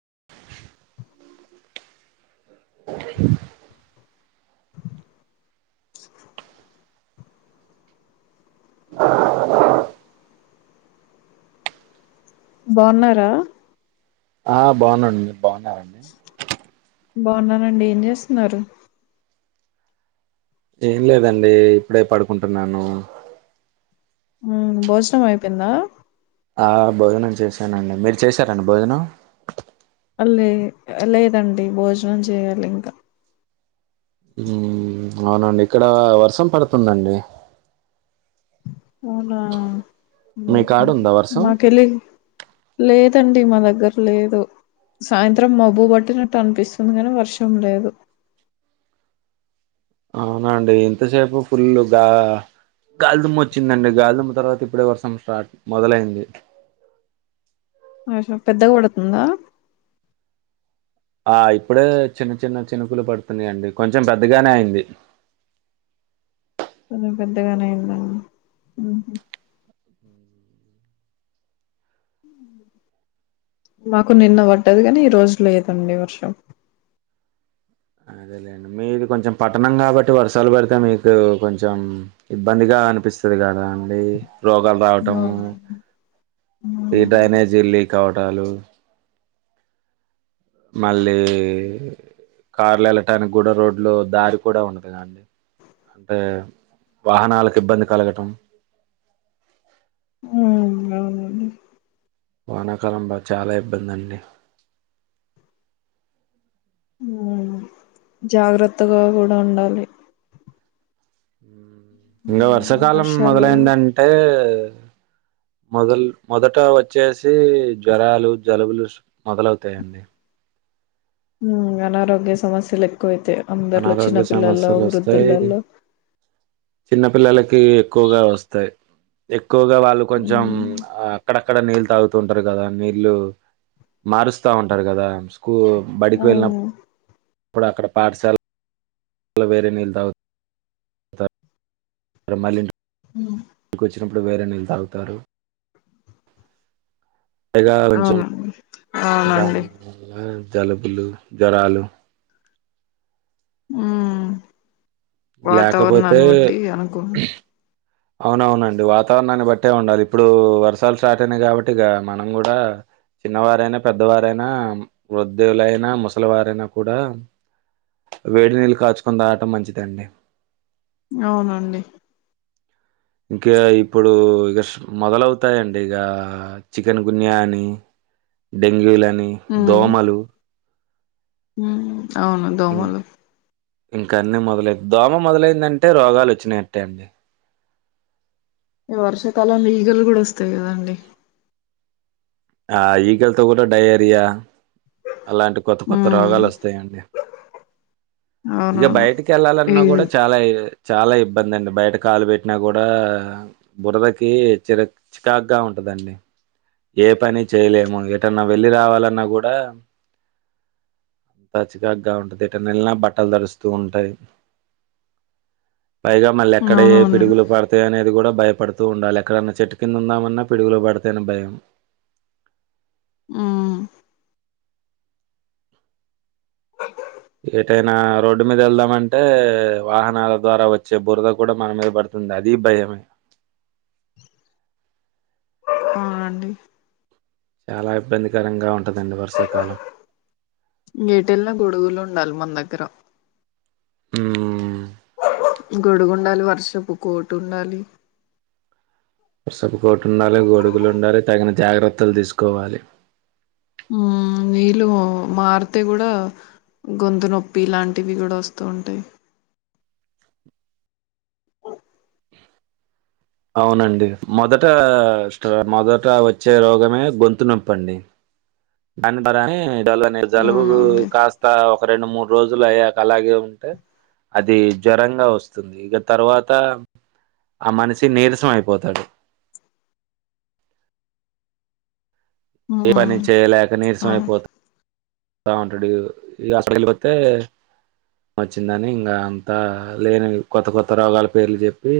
ఉ హు ఉ హు బాగున్నారా ఆ బాగున్నానండి మీరు బాగున్నారా బాగున్నానండి ఏం చేస్తున్నారు ఏం లేదండి ఇప్పుడే పడుకుంటున్నాను ఉ భోజనం అయిపోయిందా ఆ భోజనం చేశానండి మీరు చేశారండి భోజనం లే లేదండి భోజనం చేయాలే ఇంకా అవునండి ఇక్కడ వర్షం పడుతుందండి అవునా మీ కాడ ఉందా వర్షం మా కెల్లి లేదు మా దగ్గర లేదు సాయంత్రం మబ్బు పట్టినట్టు అనిపిస్తుంది కానీ వర్షం లేదు ఉ అవునండి ఇంతసేపు ఫుల్ గా గాలిదుమ్మ వచ్చిందండి గాలిదుమ్మ తర్వాత ఇప్పుడే వర్షం స్టార్ట్ మొదలైంది వర్షం పెద్ద గా కొడుతుందా ఆ ఇప్పుడే చిన్న చిన్న చినుకులు పడుతున్నాయండి కొంచెం పెద్దగానే అయింది చినుకులు పెద్దగానే అయింది అండి ఉ మాకు నిన్న పడ్డదీ కానీ ఈ రోజు లేదండి వర్షం ఊ అదేలేండి మీది కొంచెం పట్టణం కాబట్టి వర్షాలు పడితే మీకు కొంచెం ఇబ్బందిగా అనిపిస్తుంది కదా అండి రోగాలు రావటము ఉమ్, ఈ డ్రైనేజీ లీక్ అవటాలు మళ్ళీ కార్లు వెళ్ళటానికి కూడా రోడ్లు దారి కూడా ఉండది అండి అంటే వాహనాలకు ఇబ్బంది కలగటం హు అవునండి వానాకాలం బా చాలా ఇబ్బంది అండి జాగ్రత్తగా కూడా ఉండాలి ఇంకా వర్షాకాలం వర్షాలు మొదలైందంటే మొదలు మొదట వచ్చేసి జ్వరాలు జలుబులు మొదలవుతాయండి హ అనారోగ్య సమస్యలు ఎక్కువైతే అందరిలో అనారోగ్య చిన్నపిల్లల్లో సమస్యలు వృద్ధులలో చిన్న పిల్లలకి ఎక్కువగా వస్తాయి ఎక్కువగా వాళ్ళు కొంచెం అక్కడ అక్కడ నీళ్లు తాగుతూంటారు కదా నీళ్ళు మారుస్త ఉంటారు కదా స్కూ బడికి వెళ్ళినప్పుడు అప్పుడు అక్కడ పాఠశాల వేరే నీళ్ళు తాగుతారు మరి ఇంటికి హ ప్పుడు వేరే నీళ్ళు తాగుతారు పైగా కొంచెం అవునండి దా అవునండి జలుబులు జ్వరాలు ఉ లేకపోతే వాతావరణాన్ని బట్టి అనుకు అవునవునండి వాతావరణాన్ని బట్టే ఉండాలి ఇప్పుడు వర్షాలు స్టార్ట్ అయినయి కాబట్టి ఇక మనం కూడ చిన్నవారైనా పెద్దవారైనా వృద్ధులైనా ముసలివారైనా కూడా వేడి నీళ్లు కాచుకుని తాగటం మంచిదండి అవునండి ఇంకా ఇప్పుడు ఇక మొదలవుతాయండి ఇక చికెన్ గున్యా అని డెంగ్యూలని దోమలు ఉ అవును దోమలు ఇంకన్నీ మొదలై దోమ మొదలైందంటే రోగాలు వచ్చినట్టే అండి ఈ వర్షాకాలం ఈగలు కూడ వస్తాయి కదండి ఆ ఈగల్తో గూడ డయేరియా అలాంటి కొత్త కొత్త ఉమ్ రోగాలు వస్తాయండి ఇక అవునవును బయటికి ఈ వెళ్ళాలన్నా కూడా చాలా చాలా ఇబ్బంది అండి బయట కాలు పెట్టినా కూడా బురదకి చిర చికాక్ గా ఉంటది టండి ఏ పని చేయలేము ఎటన్నా వెళ్ళి రావాలన్నా కూడా అంత చిరాగ్గా ఉంటది ఎటన్నా ఎల్లినా బట్టలు తడుస్తు ఉంటాయి పైగా మళ్ళీ ఎక్కడ ఏ అవునవును పిడుగులు పడతయి అనేది కూడా భయపడుతూ ఉండాలి ఎక్కడన్నా చెట్టు కింద ఉందామన్నా పిడుగులు పడతాయని భయం ఉ ఏటైనా రోడ్డు మీద వెళ్దామంటే వాహనాల ద్వారా వచ్చే బురద కూడా మన మీద పడుత ది అది భయమే ఆ అండి చాలా ఇబ్బందికరంగా ఉంట్ ఎటెలిన గొడుగులు ఉండాలి మన దగ్గర ఉ గొడుగు ఉండాలి వర్షపు కోటు ఉండాలి వర్షపు కోటు ఉండాలి గొడుగులు ఉండాలి తగిన జాగ్రత్తలు తీసుకోవాలి ఉ నీళ్ళు మారితే కూడా గొంతు నొప్పి ఇలాంటివి కూడా వస్తు ఉంటాయి అవునండి మొదట మొదట వచ్చే రోగమే గొంతు నొప్పండి అని మ డల్లానే అనే జలుబు అవునండి కాస్త రెండు మూడు రోజులు అయ్యాక అలాగే ఉంటే అది జ్వరంగా వస్తుంది ఇగ తర్వాత ఆ మనిషి నీరసం అయిపోతాడు ఏ పని మ్మ్ చేయలేక నీరసం అవును అయిపోత బగువుంటడు ఇగ ఈ హాస్పిటల్కి వత్తే వచ్చిందని ఇంకా అంతా లేని కొత్త కొత్త రోగాల పేర్లు చెప్పి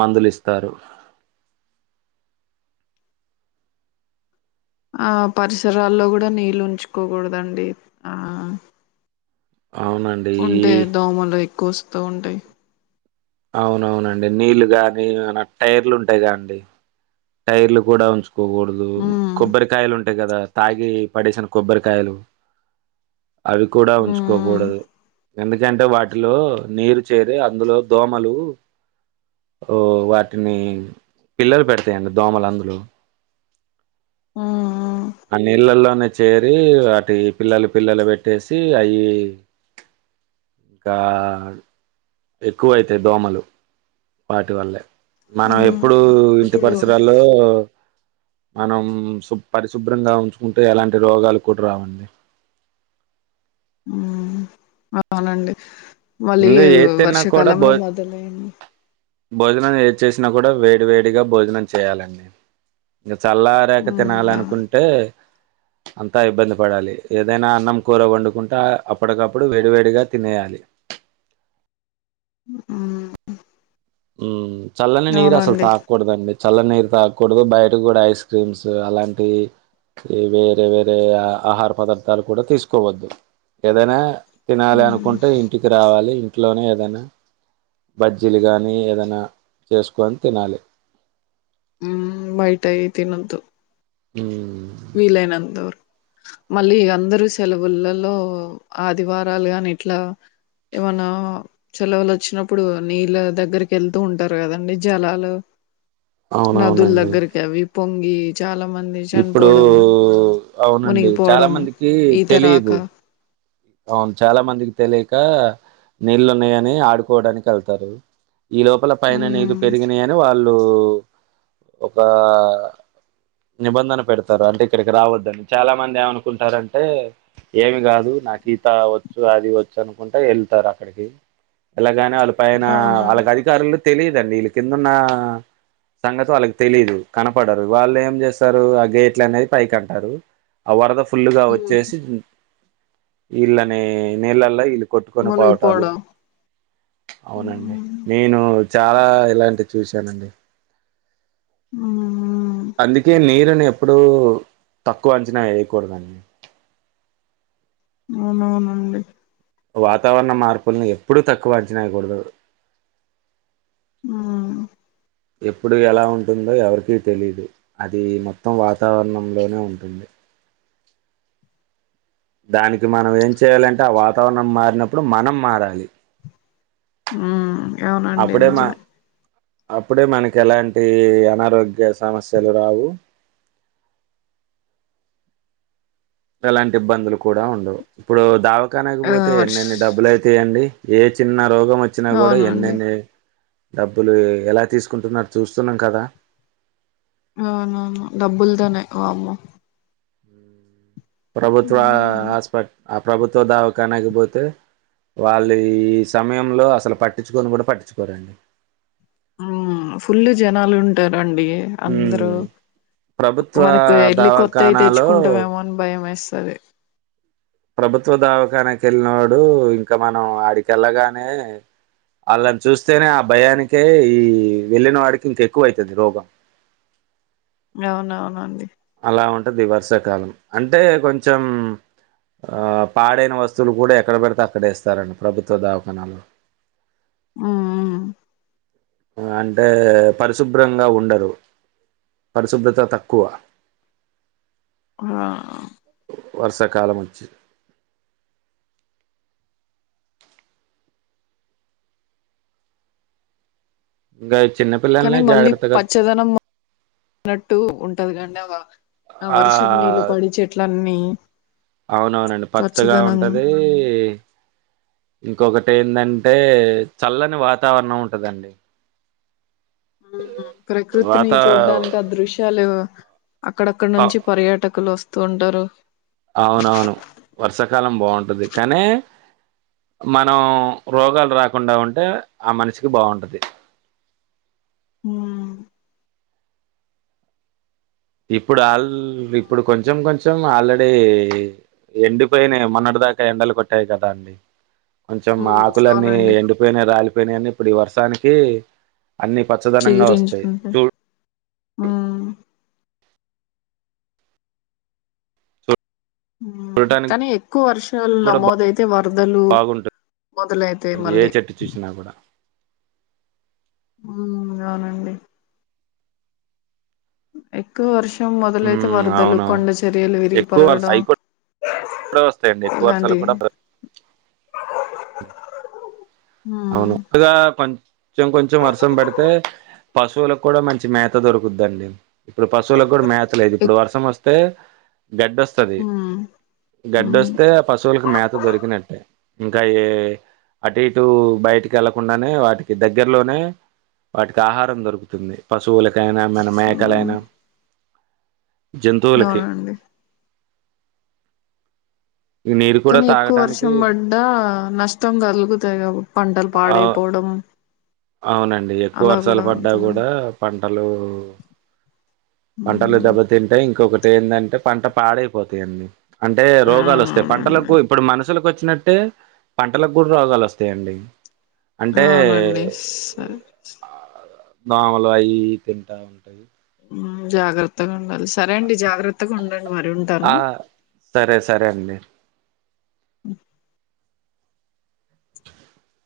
మందులిస్తారు ఆ పరిసరాల్లో కూడా నీళ్ళు ఉంచుకోకుడదండి ఆ అవునండి ఉంటే ఈ దోమలు ఎక్కువ వస్తు ఉంటాయి అవునవునండి నీళ్లు కగానీ టైర్లు ఉంటాయిగాండి టైర్లు కూడా ఉంచుకోకూడదు మ్మ్ కొబ్బరికాయలు ఉంటాయి కదా తాగి పడేసిన కొబ్బరికాయలు అవి కూడ మ్మ్ ఉంచుకోకుడదు ఎందుకంటే వాటిలో నీరు చేరి అందులో దోమలు ఓ వాటిని పిల్లలు పెడతయండి దోమలు అందులో ఉ ఆ నీళ్లల్లో చేరి వాటి పిల్లలు పిల్లలు పెట్టేసి అయి ఇంకా ఎక్కువైతే దోమలు వాటి వల్లే మనం మ్మ్ ఎప్పుడుూ ఇంటి ఇప్పుడు పరిసరాల్లో మనం శు పరిశుభ్రంగా ఉంచుకుంటే ఎలాంటి రోగాలు కూడా రావండి అవునండి మళ్ళీ ఇంగా ఏది తిన్నా కూడా భో వర్షాకాలంలో మొదలయ్యంది భోజనం ఏది చేసినా కూడా వేడి వేడిగా భోజనం చేయాలండి చల్లారేఖ మ్మ్ తినాలి ఆ అనుకుంటే అంతా ఇబ్బంది పడాలి ఏదైనా అన్నం కూర వండుకుంటా అప్పటికప్పుడు వేడివేడిగా తినేయాలి ఆ ఉ చల్లనే నరు అసలు అవునండి తాకకూడద అండి చల్ల నీరు తాగకూడదు బయటకు కూడా ఐస్ క్రీమ్స్ అలాంటివి ఈ వేరే వేరే ఆహార పదార్థాలు కూడా తీసుకోవద్దు ఏదైనా తినాలి మ్మ్ అనుకుంటే ఇంటికి రావాలి ఇంట్లోనే ఏదైనా బజ్జీలు గాని మి రు ఏదైనా చేసుకోని తినాలి మ్మ్ బయటయి తినవదు హ విీలేనంత వరకు మళ్ళీ అందరుూ సెలవులలో ఆదివారాలు గాని ఇట్లా ఏమన్నా సెలవులు వచ్చినప్పుడు నీళ్ళ దగ్గరికి వెళ్తూ ఉంటారు కదండి జలాలు నదుల అవునవునండి దగ్గరకి అవి పొంగి చాలా మంది చనిపో ఇప్పుడు పోవడం అవునండి చాలా మునిగిపోవడం మందికి ఈ తరాక తెలీదు అవును చాలా మందికి తెలియక నీళ్ళున్నాయని ఆడుకోవడానికి వెళ్తారు ఈ లోపల పైన నీరు మ్మ్ పెరిగినాయని వాళ్ళు ఒక నిబంధన పెడతారు అంటే ఇక్కడికి రావద్దని చాలా మంది ఏమనుకుంటారంటే ఏమి కాదు నాకు సీత వచ్చు అది వచ్చు అనుకుంట వెళ్తారు అక్కడికి ఎలాగానే వాళ్ళు పైన అవునండి వాళ్ళకి అధికారులు తెలీదండి వీళ్ళ కిందున్న సంగతి వాళ్ళకి తెలీదు కనపడరు వాళ్ళు ఏం చేస్తారు ఆ గేట్లు అనేది పైకి అంటారు ఆ వరద ఫుల్లుగా మ్మ్ వచ్చేసి ఈల్లనె నీల్లల్లో ఇల్ కొట్టుకుని పోవటాలు మునిగిపోవడం అవునండి మ్మ్ నేను చాలా ఇలాంటివి చూశానండి అ అందుకే నీర్ గాని ఎప్పుడుూ తక్కువ అంచనా వేయకూడదండి అవునవునండి వాతావరణ మార్పుల్ని ఎప్పుడుూ తక్కువ అంచనా వేయకూడదండి ఆ ఎప్పుడు ఎలా ఉంటుందో ఎవరికీ తెలీదు అది మొత్తం వాతావరణంలోనే ఉంటుంది దానికి మనం ఏం చేయలేక ఆ వాతావరణం మారినప్పుడు మనం మారాలి ఉమ్ అవునండి అప్పుడే మా నిజమే అప్పుడే మనకి ఎలాంటి అనారోగ్య సమస్యలు రావు ఇలాంటి ఇబ్బందులు కూడ ఉండవు ఇప్పుడు ఆ దావత్కానకపోతే వర్ష్ ఎన్నెన్ని డబ్బులు అయితా అండి ఏ చిన్న రోగం వచ్చినా కూడ అవునండి ఎన్నెన్ని డబ్బులు ఎలా తీసుకుంటున్నారు చూస్తున్నాం కదా అవునవును డబ్బుల్ తనేమ్మ ప్రభుత్వ హ్మ్ హాస్పిట ఆ ప్రభుత్వ దావ కానకపోతే వాళ్ళు ఈ సమయంలో అసలు పట్టించుకొని కూడ పట్టించుకోరు ఫుల్లు జనాలు ఉంటారంండి అందరుూ ఉమ్ ప్రభుత్వ మనకు ఎళ్లి కొత్తయి దవాఖానాలో తెచ్చుకుంటామేమో అని భయం వేస్ తది ప్రభుత్వ దావకాన కెళ్ళిన వాడు ఇంకా మనం ఆడిక వెళ్లగానే వాళ్ళని చూస్తేనే ఆ భయానికే ఈ వెళ్ళిన వాడికి ఇంక ఎక్కువ అైతుంది రోగం అవునవు నండి అలా ఉంటది వర్షాకాలం అంటే కొంచం ఆ పాడైన వస్తువులు కూడ ఎక్కడ పెడితే అక్కడ వేస్తారండి ప్రభుత్వ దావాఖానాలో అ ఆ అంటే పరిశుభ్రంగ ఉండరు పరిశుభ్రత తక్కువ ఆ వర్షాకాలం వచ్చి గై కానీ మళ్ళీ పచ్చదనం ఉన్నట్టు ఉంటది కాడి ఆ వర్షపు నీళ్ళు పడి ఆ చెట్లన్నీ అవునవునండి పచ్చగా పచ్చదనం ఉంటదీ ఇంకొకటి ఏందంటే చల్లని వాతావరణం ఉంటదండి ఊహు ప్రకృతిని వాత చూడ్డాానికి ఆ దృశ్యాలేవ అక్కడక్కడ అ- నుంచి పర్యాటకులు వస్తూ ఉంటారు అవునవును వర్షాకాలం బాగుంటది కానీ. మనం రోగాలు రాకుండా ఉంటే ఆ మనిషికి బాగుంటది. ఉమ్మ్ ఇప్పుడు ఆల్ ఇప్పుడు కొంచెం కొంచెం ఆల్రెడీ. ఎండిపోయినా మొన్నటి దాకా ఎండలు కొట్టాయి కదా అండి. కొంచెం హ్మ్ ఆకులన్నీ అవునండి ఎండిపోయినాయి రాలిపోయినాన్ని ఇప్పుడు ఈ వర్షానికి. అన్ని పచ్చదనంగా వస్తాయి చూ. హ్మ్మ్ హ్మ్మ్ చూడటానికి కానీ ఎక్కువ వర్షాలు కూడా నమోదయితే వరదలు. బాగుంటుంది మొదలైతే ఏ మళ్ళీ. చెట్టు చూసినా కూడా ఉమ్మ్ అవునండి. ఎక్కువ వర్షం మొదలైతే ఉమ్, వరదలు కొండ అవునవును చర్యలు విరిగిపరగడం. ఇప్పుడ వస్తాయండి ఎక్కువ వర్షాలు కూడా. హ్మ్ అవును ఒగా పం. కొంచెం కొంచెం వర్షం పడితే పశువులకు కూడా మంచి మేత దొరుకుదండి ఇప్పుడు పశువులకు కూడా మేత. ఇత్తా లేదు ఇప్పుడు ఎక్ వర్షం వస్తే. గడ్డొస్తుంది హ్మ్ హ్మ్ గడ్డొస్తే ఆ పశువులకు మేత దొరికినట్టే. ఇంకా ఏం అటీటు. బయటికి వెళ్ళలకుండానే వాటికి దగ్గరలోనే వాటికి ఆహారం దొరుకుతుంది పశువుల. దానేం మేళా హ్మ్ మేకలైనా. జంతువులకి. అవునండి నీరు కూడా కానీ ఎక్కువ తాగటానికి వర్షం పడ్డా నష్టం కలుగుతాయి కా. పంటలు ఆ పాడాయిపోడం. అవునండి ఎక్కువ వర్షాలు పడ్డా కూడా పంటలు. పంటలు హ్మ్ దెబ్బ తింటాయి ఇంకొకటి ఏంటంటే పంట పాడైపోతాయండి. అంటే రోగాలు వస్తాయి అవునవునండి పంటలకు ఇప్పుడు మనుషులకు వచ్చి. వచ్చినట్టే పంటలకు కూడా రోగాలు వస్తాయండి అంటే. స దోమలు అయి ఇయి తింటా ఉంటాయి. జాగ్రత్తగా ఉండాలి సరే అండి జాగ్రత్తగా ఉండండ్. ఆ సరే సరే అండి. అ